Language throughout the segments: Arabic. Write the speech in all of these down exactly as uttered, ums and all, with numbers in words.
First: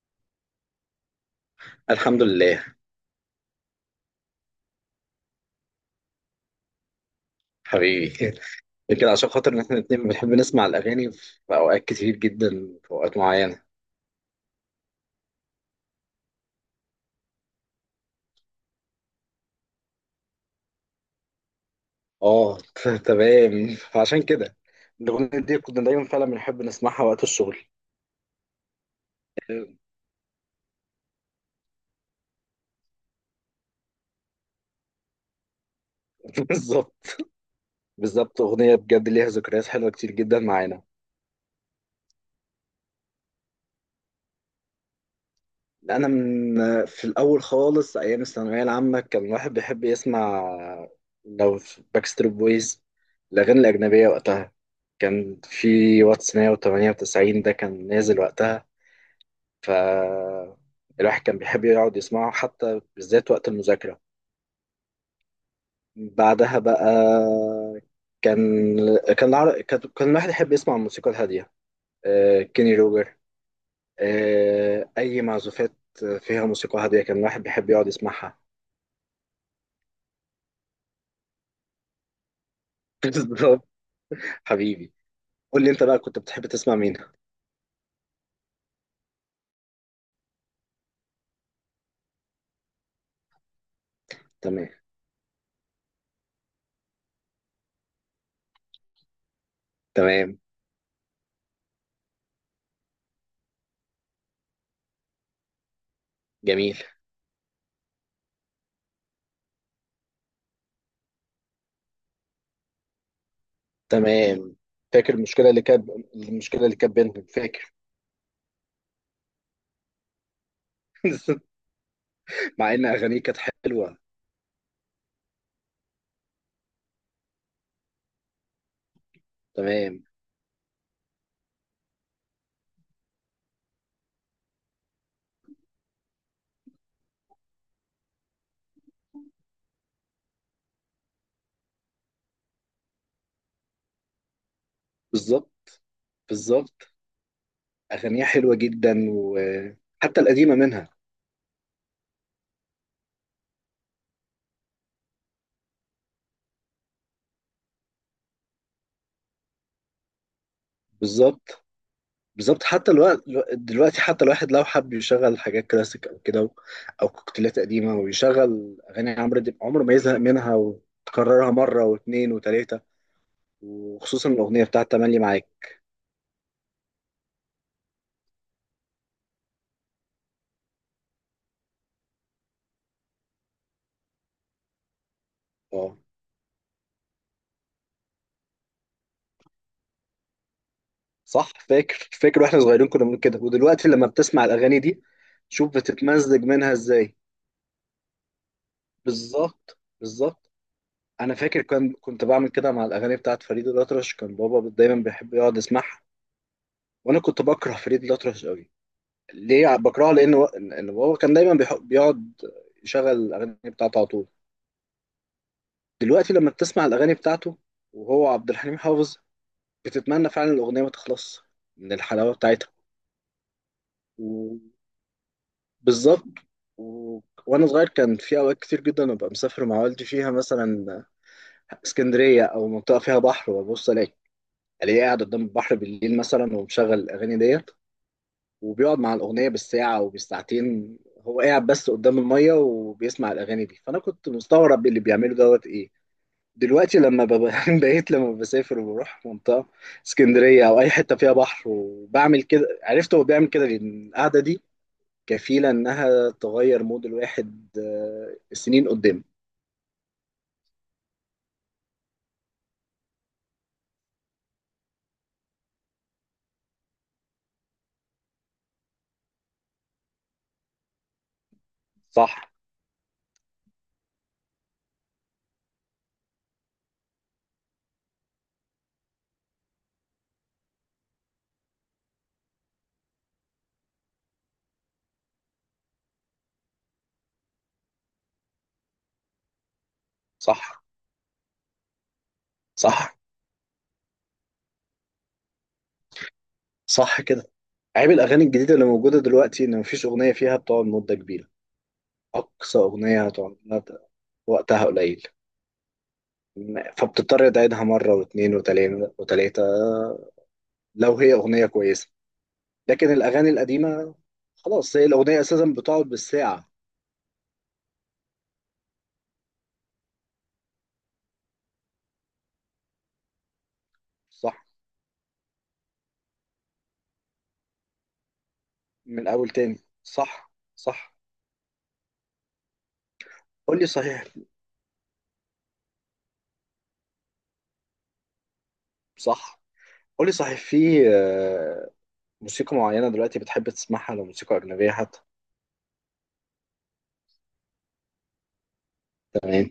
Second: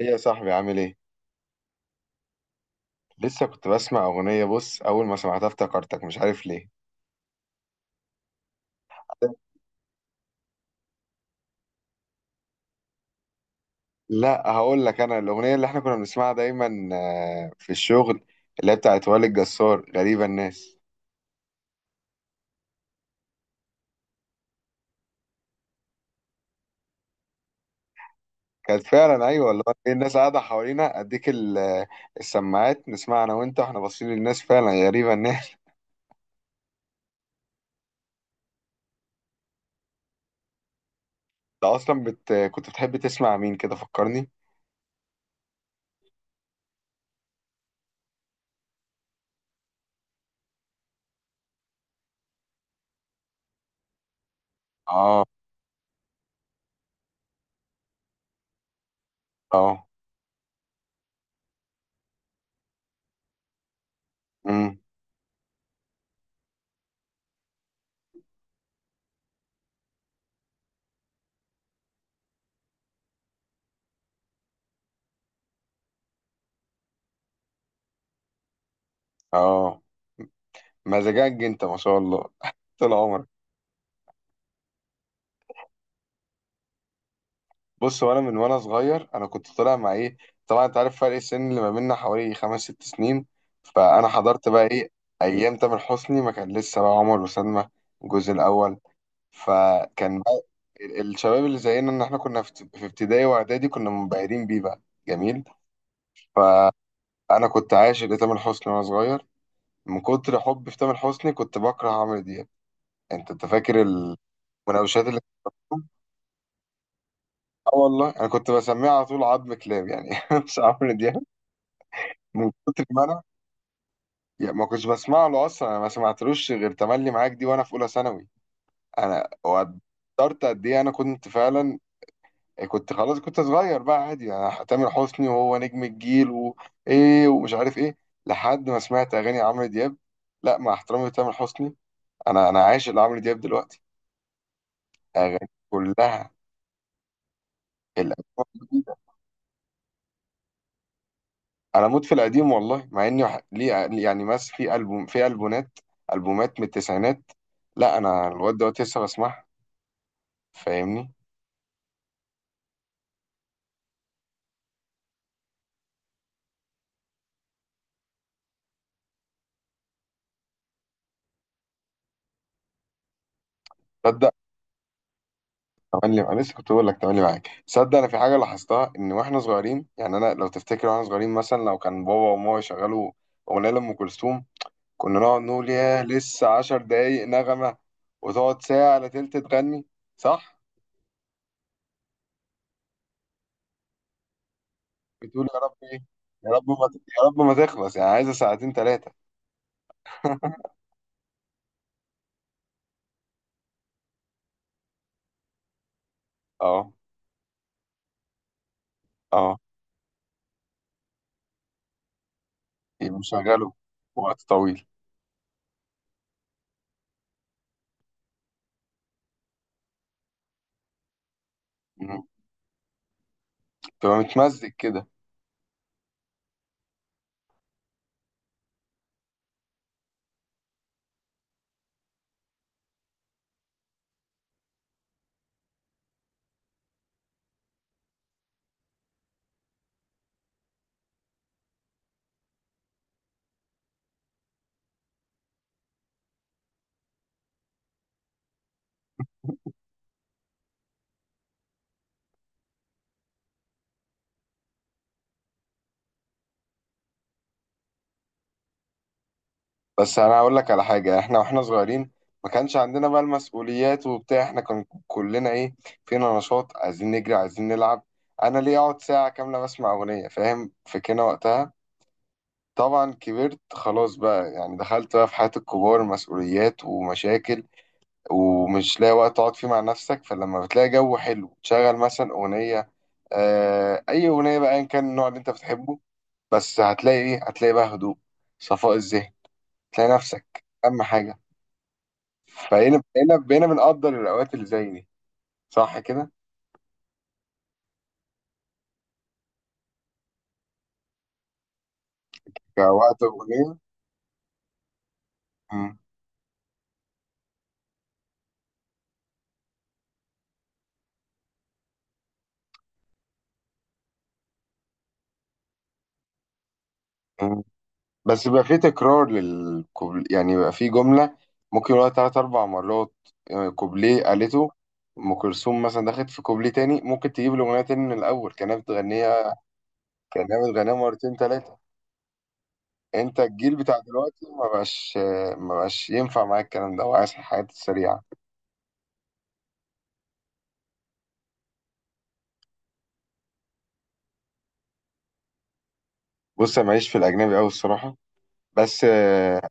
ايه يا صاحبي عامل ايه؟ الحمد لله. لسه كنت بسمع اغنية. بص، اول ما سمعتها افتكرتك، مش عارف ليه. حبيبي خير. كده عشان خاطر ان احنا الاتنين بنحب نسمع الاغاني في اوقات كتير جدا، في اوقات معينه. لا هقول لك، انا الاغنية اللي احنا كنا بنسمعها دايما آه، في الشغل، اللي هي بتاعت وائل الجسار، غريبة الناس. اه، ت- تمام فعشان كده الاغنيه دي كنا دايما فعلا بنحب نسمعها وقت الشغل. كانت فعلا، ايوه والله. إيه الناس قاعدة حوالينا، اديك ال- آه، السماعات، نسمع انا وانت، واحنا باصين للناس، فعلا غريبة الناس. بالظبط، بالظبط. اغنيه بجد ليها ذكريات حلوه كتير جدا معانا. انت اصلا بت... كنت بتحب تسمع مين؟ كده فكرني. انا من في الاول خالص ايام الثانويه العامه كان الواحد بيحب يسمع لو باكستريت بويز، الاغاني الاجنبيه وقتها. اه. كان في واتس مية وتمانية وتسعين ده كان نازل وقتها، اه. فالواحد كان بيحب يقعد يسمعه حتى بالذات وقت المذاكرة. امم بعدها بقى كان كان العر... كان كان الواحد يحب يسمع الموسيقى الهادية. آه، كيني روجر، آه، أي معزوفات فيها موسيقى هادية كان الواحد بيحب يقعد يسمعها. اه. مزاجك انت ما شاء الله، طول عمرك. بالظبط. حبيبي، قول لي أنت بقى كنت بتحب تسمع مين؟ بص، وانا من وانا صغير، انا كنت طالع مع ايه؟ طبعا انت عارف فرق السن اللي ما بيننا حوالي خمس ست سنين، فانا حضرت بقى تمام. ايه، ايام تامر حسني ما كان لسه، بقى عمر وسلمى الجزء الاول. فكان تمام. بقى ال- الشباب اللي زينا، ان احنا كنا في في ابتدائي واعدادي كنا منبهرين بيه بقى. جميل. جميل. فانا كنت عاشق لتامر حسني وانا صغير. من كتر حبي في تامر حسني كنت بكره عمرو دياب. انت انت فاكر تمام. المناوشات فاكر اللي، المشكلة اللي كانت المشكلة اللي كانت بينهم؟ اه فاكر. والله انا كنت بسميها على طول عظم كلاب، يعني مش عمرو دياب، من مع كتر إن ما أغانيه انا، كانت حلوة. يعني ما كنتش بسمع له اصلا. انا ما سمعتلوش غير تملي معاك دي وانا في اولى ثانوي. انا تمام. وقدرت قد ايه، انا كنت فعلا، كنت خلاص، كنت صغير بقى، عادي يعني تامر حسني وهو نجم الجيل وايه ومش عارف ايه. لحد ما سمعت اغاني عمرو دياب، لا، مع احترامي لتامر حسني، انا انا عاشق لعمرو دياب دلوقتي. اغاني بالظبط، كلها بالظبط. الألبوم أغانيها حلوة الجديدة. جدا، وحتى القديمة منها. انا موت في القديم والله، مع اني وح- ليه يعني، مس في البوم في البومات، البومات من التسعينات. لا انا الواد دوت لسه بسمعها، فاهمني. بالظبط، بالظبط، حتى الوقت. دلوقتي حتى الواحد لو حب يشغل حاجات كلاسيك أو كده، أو كوكتيلات قديمة، ويشغل أغاني عمرو دياب، عمره ما يزهق منها وتكررها مرة واتنين وتلاتة، وخصوصا صدق، الأغنية بتاعت تملي معاك. تملي، انا لسه كنت بقول لك تملي معاك. صدق انا في حاجه لاحظتها، ان واحنا صغيرين، يعني انا لو تفتكر واحنا صغيرين، مثلا لو كان بابا وماما يشغلوا اغنيه لام كلثوم، كنا نقعد نقول اه. ياه، لسه عشر دقايق نغمه، وتقعد ساعه الا تلت تغني. صح، صح، فاكر، فاكر، واحنا صغيرين كنا بنقول كده، ودلوقتي لما بتسمع الأغاني دي بتقول يا شوف رب ايه، بتتمزج يا رب منها ما، ازاي. يا رب ما تخلص، يعني عايزه ساعتين ثلاثه. بالظبط، بالظبط. انا فاكر كان كنت بعمل كده مع الاغاني بتاعت فريد الأطرش، كان بابا دايما بيحب يقعد يسمعها. اه. وانا كنت بكره فريد الأطرش قوي. اه. ليه بكرهه؟ لان و- ان بابا كان دايما بيح- بيقعد يشغل يبقوا الاغاني مشغله بتاعته على طول. وقت طويل. دلوقتي لما بتسمع الاغاني بتاعته، وهو عبد الحليم حافظ، بتتمنى فعلا الاغنيه ما تخلص من مم. الحلاوه بتاعتها. تبقى متمزق وبالظبط. كده. و... وانا صغير كان في اوقات كتير جدا ابقى مسافر مع والدي فيها مثلا اسكندريه او منطقه فيها بحر، وابص الاقي الاقيه قاعد قدام البحر بالليل مثلا، ومشغل الاغاني ديت، وبيقعد مع الاغنيه بالساعه وبالساعتين، هو قاعد بس قدام الميه وبيسمع الاغاني دي. فانا كنت مستغرب اللي بيعمله دوت ايه. دلوقتي لما ببقى- بقيت لما بسافر وبروح منطقه اسكندريه او اي حته فيها بحر وبعمل كده، عرفت هو بيعمل كده لان القعده دي كفيله انها تغير مود الواحد آه، سنين قدام. بس انا اقول لك على حاجه، احنا واحنا صغيرين ما كانش عندنا بقى المسؤوليات وبتاع، احنا كان كلنا ايه، فينا نشاط، عايزين نجري، عايزين نلعب. انا ليه اقعد ساعه كامله بسمع اغنيه؟ فاهم، فكنا وقتها، صح. طبعا كبرت خلاص بقى، يعني دخلت بقى في حياه الكبار، مسؤوليات ومشاكل، ومش لاقي وقت تقعد فيه مع نفسك. فلما بتلاقي جو حلو تشغل مثلا اغنيه، آه اي اغنيه بقى، ان كان النوع اللي انت بتحبه، بس هتلاقي ايه، هتلاقي بقى هدوء، صفاء الذهن، تلاقي نفسك، صح. اهم حاجه. فبقينا صح. بقينا بقينا بنقدر الأوقات اللي زي دي. صح كده؟ صح كده. عيب الاغاني الجديده اللي موجوده دلوقتي ان مفيش اغنيه فيها بتقعد مده كبيره. أقصى كوقت أغنية هتقعد أغنية. لها ده- وقتها قليل. مم. م- فبتضطر تعيدها مرة واتنين وتلاتة وتلاتة لو هي أغنية كويسة. لكن الأغاني القديمة، خلاص هي الأغنية أساسا بتقعد بالساعة. مم. بس بيبقى فيه تكرار للكوبل، يعني بيبقى فيه جملة ممكن يقولها تلات أربع مرات، آه، كوبليه صح. قالته. أم كلثوم مثلا دخلت في كوبليه تاني، ممكن تجيب الأغنية تاني من الأول كأنها من أول بتغنيها، تاني. صح، كأنها بتغنيها صح. مرتين تلاتة. أنت الجيل قول لي بتاع صحيح. دلوقتي ما بقاش، آه، ما بقاش ينفع معاك الكلام ده، وعايز الحاجات السريعة. صح. قول لي صحيح، في آه، موسيقى معينة دلوقتي بتحب تسمعها؟ لو موسيقى أجنبية حتى. بص أنا ماليش في الأجنبي أوي الصراحة، بس آه، تمام.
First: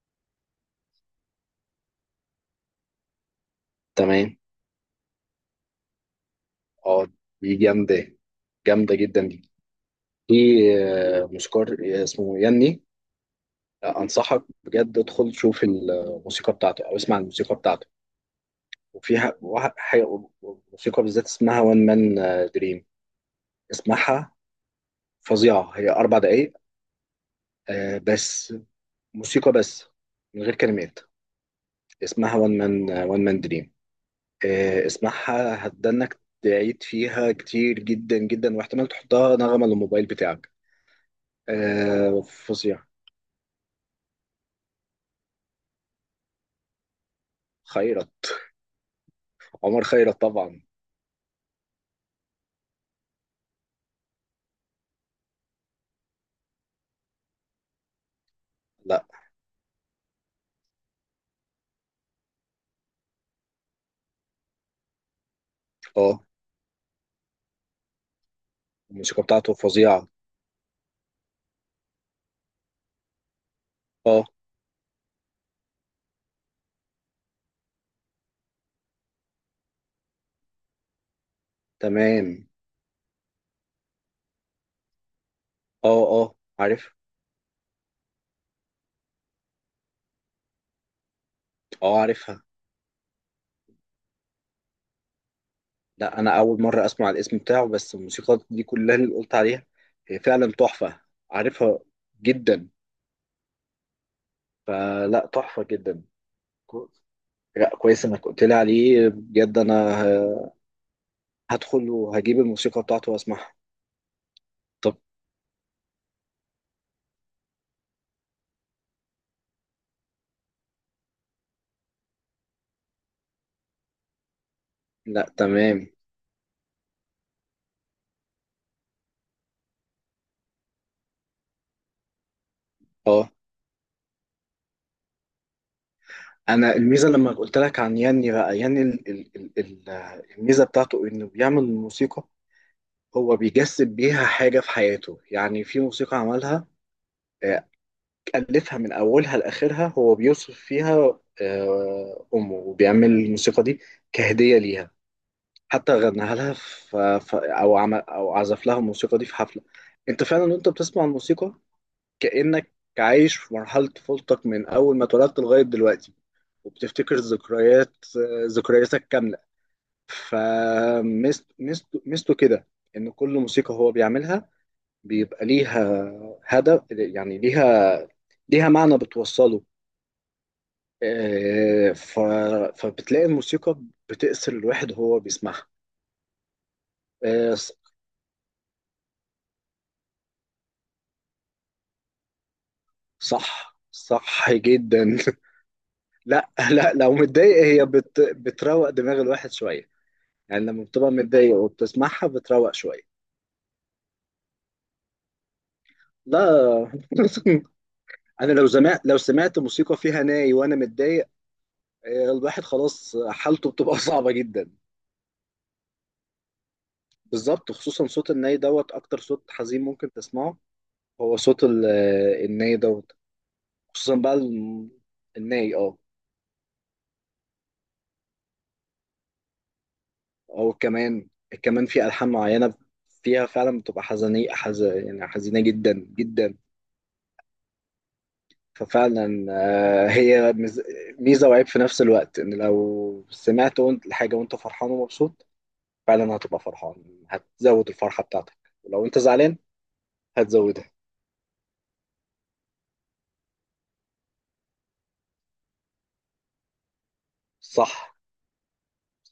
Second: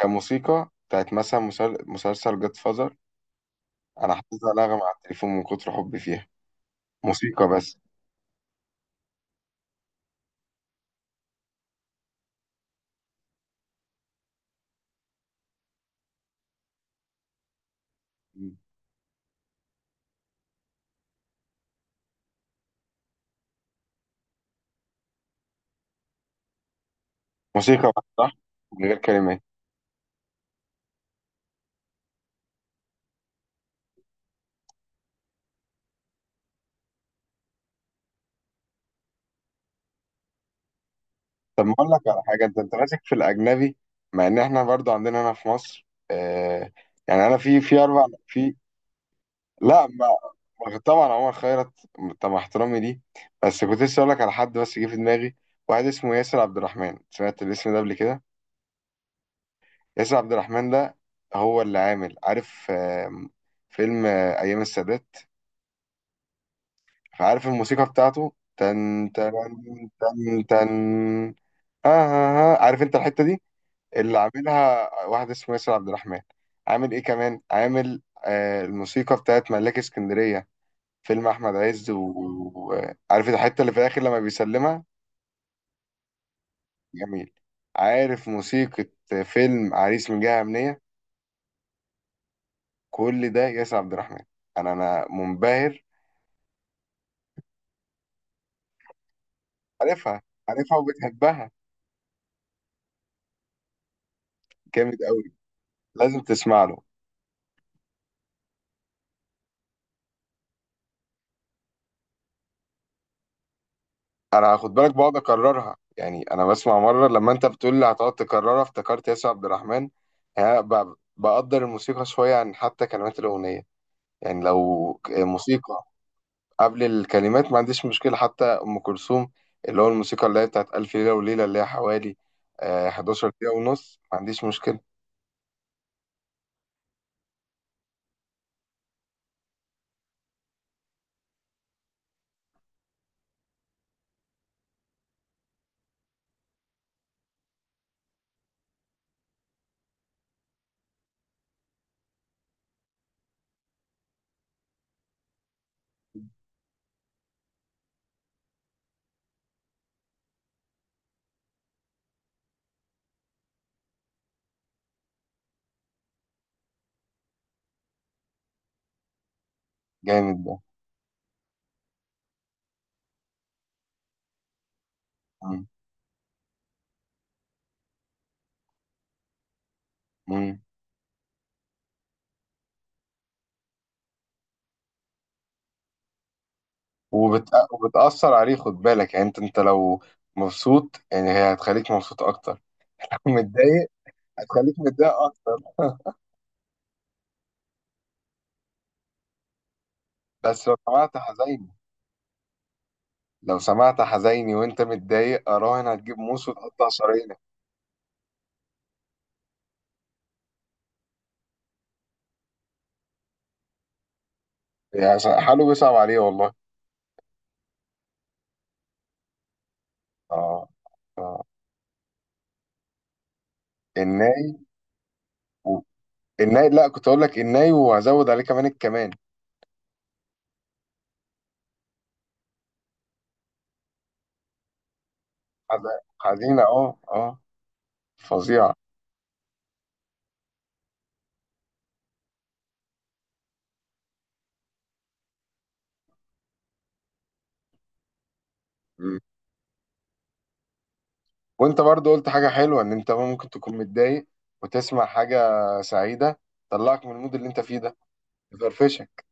كموسيقى بتاعت مثلا مسل- مسلسل جاد فازر. انا تمام. حافظها نغمة على التليفون من كتر حبي فيها، اه، موسيقى دي بس. جامدة. جامدة جدا دي. في آه، موسيقار اسمه ياني، انصحك بجد ادخل شوف الموسيقى بتاعته او اسمع الموسيقى بتاعته. مم. وفيها واحد حاجه موسيقى بالذات اسمها وان مان دريم، اسمعها فظيعه، هي اربع دقايق. موسيقى آه، بس، صح، بس من غير كلمات. موسيقى بس، من غير كلمات، اسمها وان مان وان مان دريم. اسمعها، هتدنك تعيد فيها كتير جدا جدا، واحتمال تحطها نغمه للموبايل بتاعك. طب ما اقول لك آه، على حاجة، انت انت فظيع ماسك في الاجنبي، مع ان احنا برضو عندنا هنا في مصر آه، يعني انا في في اربع خيرت في، عمر لا ما، خيرت طبعا. ما- طبعا عمر خيرت. طب مع احترامي ليه، بس كنت لسه اقول لك على حد، بس جه في دماغي، واحد اسمه ياسر عبد الرحمن، سمعت الاسم ده قبل كده؟ لا. ياسر عبد الرحمن ده، هو اللي عامل، عارف آم، فيلم آه، أيام السادات؟ اه. فعارف الموسيقى بتاعته، تن الموسيقى تن، بتاعته فظيعه. تن تن، آه, آه, آه. عارف أنت الحتة دي، اللي اه. عاملها واحد اسمه ياسر عبد الرحمن. عامل إيه كمان، عامل آه الموسيقى بتاعت ملاك اسكندرية، فيلم أحمد عز، تمام. وعارف الحتة اللي في الآخر لما بيسلمها؟ اه، اه، عارف. جميل. عارف موسيقى فيلم عريس من جهة أمنية؟ اه، عارفها. كل ده ياسر عبد الرحمن. انا انا منبهر. لا، انا اول مره اسمع الاسم بتاعه، بس الموسيقى دي كلها اللي قلت عليها هي عارفها. فعلا عارفها تحفه. وبتحبها. عارفها جدا، جامد فلا قوي، تحفه جدا. لازم تسمع له. كو- لا كويس انك قلت لي عليه بجد، انا ه- هدخل وهجيب الموسيقى بتاعته واسمعها. انا خد بالك طب. بقعد اكررها، يعني انا بسمع مره، لما انت بتقول لي هتقعد تكررها افتكرت ياسر عبد الرحمن. ها، ب- بقدر الموسيقى شويه عن حتى كلمات الاغنيه، يعني لو ك- لا، موسيقى تمام. قبل الكلمات ما عنديش مشكله. حتى ام كلثوم، اللي هو الموسيقى اللي هي بتاعت الف ليله وليله، اللي هي حوالي آه، حداشر اه. دقيقه ونص، ما عنديش مشكله. انا الميزه لما قلت لك عن ياني بقى، ياني ال ال ال ال الميزه بتاعته انه بيعمل الموسيقى، هو بيجسد بيها حاجه في حياته. يعني في موسيقى عملها، ألفها من أولها لآخرها، هو بيوصف فيها آه، أمه وبيعمل الموسيقى دي كهدية ليها، حتى غناها لها في في- أو عمل أو عزف لها الموسيقى دي في حفلة. أنت فعلا وأنت بتسمع الموسيقى كأنك عايش في مرحلة طفولتك من أول ما اتولدت لغاية دلوقتي، وبتفتكر ذكريات، آه، ذكرياتك كاملة. جامد ده. فميزته كده، إن كل موسيقى هو بيعملها بيبقى مم. ليها هدف، يعني ليها، ليها معنى بتوصله. مم. آه، ف... فبتلاقي الموسيقى بتأثر الواحد وهو بيسمعها. وبت... آه، ص- وبتأثر عليه، خد بالك، يعني انت انت لو مبسوط يعني هي هتخليك مبسوط اكتر، لو صح متضايق صح هتخليك جدا. متضايق اكتر. لا، لا، لو متضايق هي بت... بتروق دماغ الواحد شوية. يعني بس لو لما بتبقى سمعت متضايق حزيني، وبتسمعها بتروق شوية. لو سمعت حزيني وانت متضايق، اراهن هتجيب لا. موس وتقطع شرايينك. انا لو سمعت، لو سمعت موسيقى فيها ناي وانا متضايق، آه، الواحد خلاص حالته بتبقى صعبة جدا. يعني حاله بيصعب عليه والله. بالظبط، خصوصا صوت الناي دوت اكتر صوت حزين ممكن تسمعه. اه. هو اه. صوت ال- الناي دوت، خصوصا بقى الناي. الم- الناي. و... اه. الناي، لا كنت اقول لك الناي، وهزود عليه كمان الكمان. او كمان، كمان في ألحان معينة فيها فعلا بتبقى حزينية حز... يعني حزينة جدا حز- جدا. حزينة، اه اه، فظيعة. ففعلا، آه، هي مز- ميزة وعيب في نفس الوقت، ان لو سمعت وانت الحاجة وانت فرحان ومبسوط فعلا هتبقى فرحان، هتزود الفرحة بتاعتك. ولو انت زعلان هتزودها. وانت برضو قلت حاجة حلوة، ان انت ممكن تكون متضايق وتسمع حاجة سعيدة، تطلعك من المود اللي انت فيه ده، صح، تفرفشك.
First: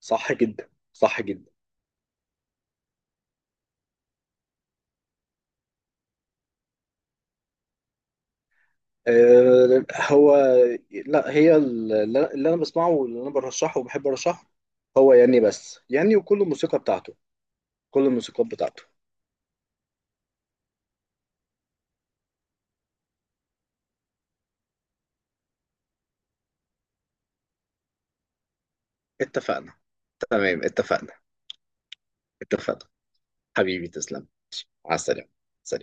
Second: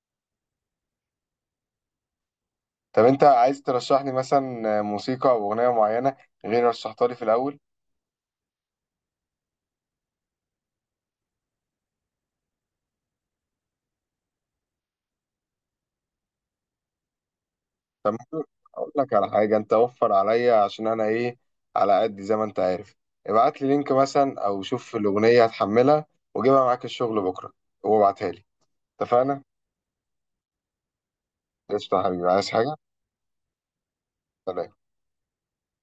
صح جدا، صح جدا. طب انت عايز ترشح لي مثلا موسيقى او اغنية معينة غير رشحتها لي في الاول؟ آه، هو لا هي، اللي اللي انا بسمعه واللي انا برشحه وبحب ارشحه هو ياني بس. ياني وكل الموسيقى بتاعته، كل الموسيقى بتاعته. اقول لك على حاجة، انت وفر عليا، عشان انا ايه، على قد زي ما انت عارف، ابعت لي لينك مثلا، او شوف الاغنية هتحملها وجيبها معاك الشغل بكرة، وابعتها لي. اتفقنا؟ اتفقنا. تمام، اتفقنا. قشطة يا حبيبي، عايز حاجة؟ اتفقنا. حبيبي، تسلم. سلام. على السلامة. سلام.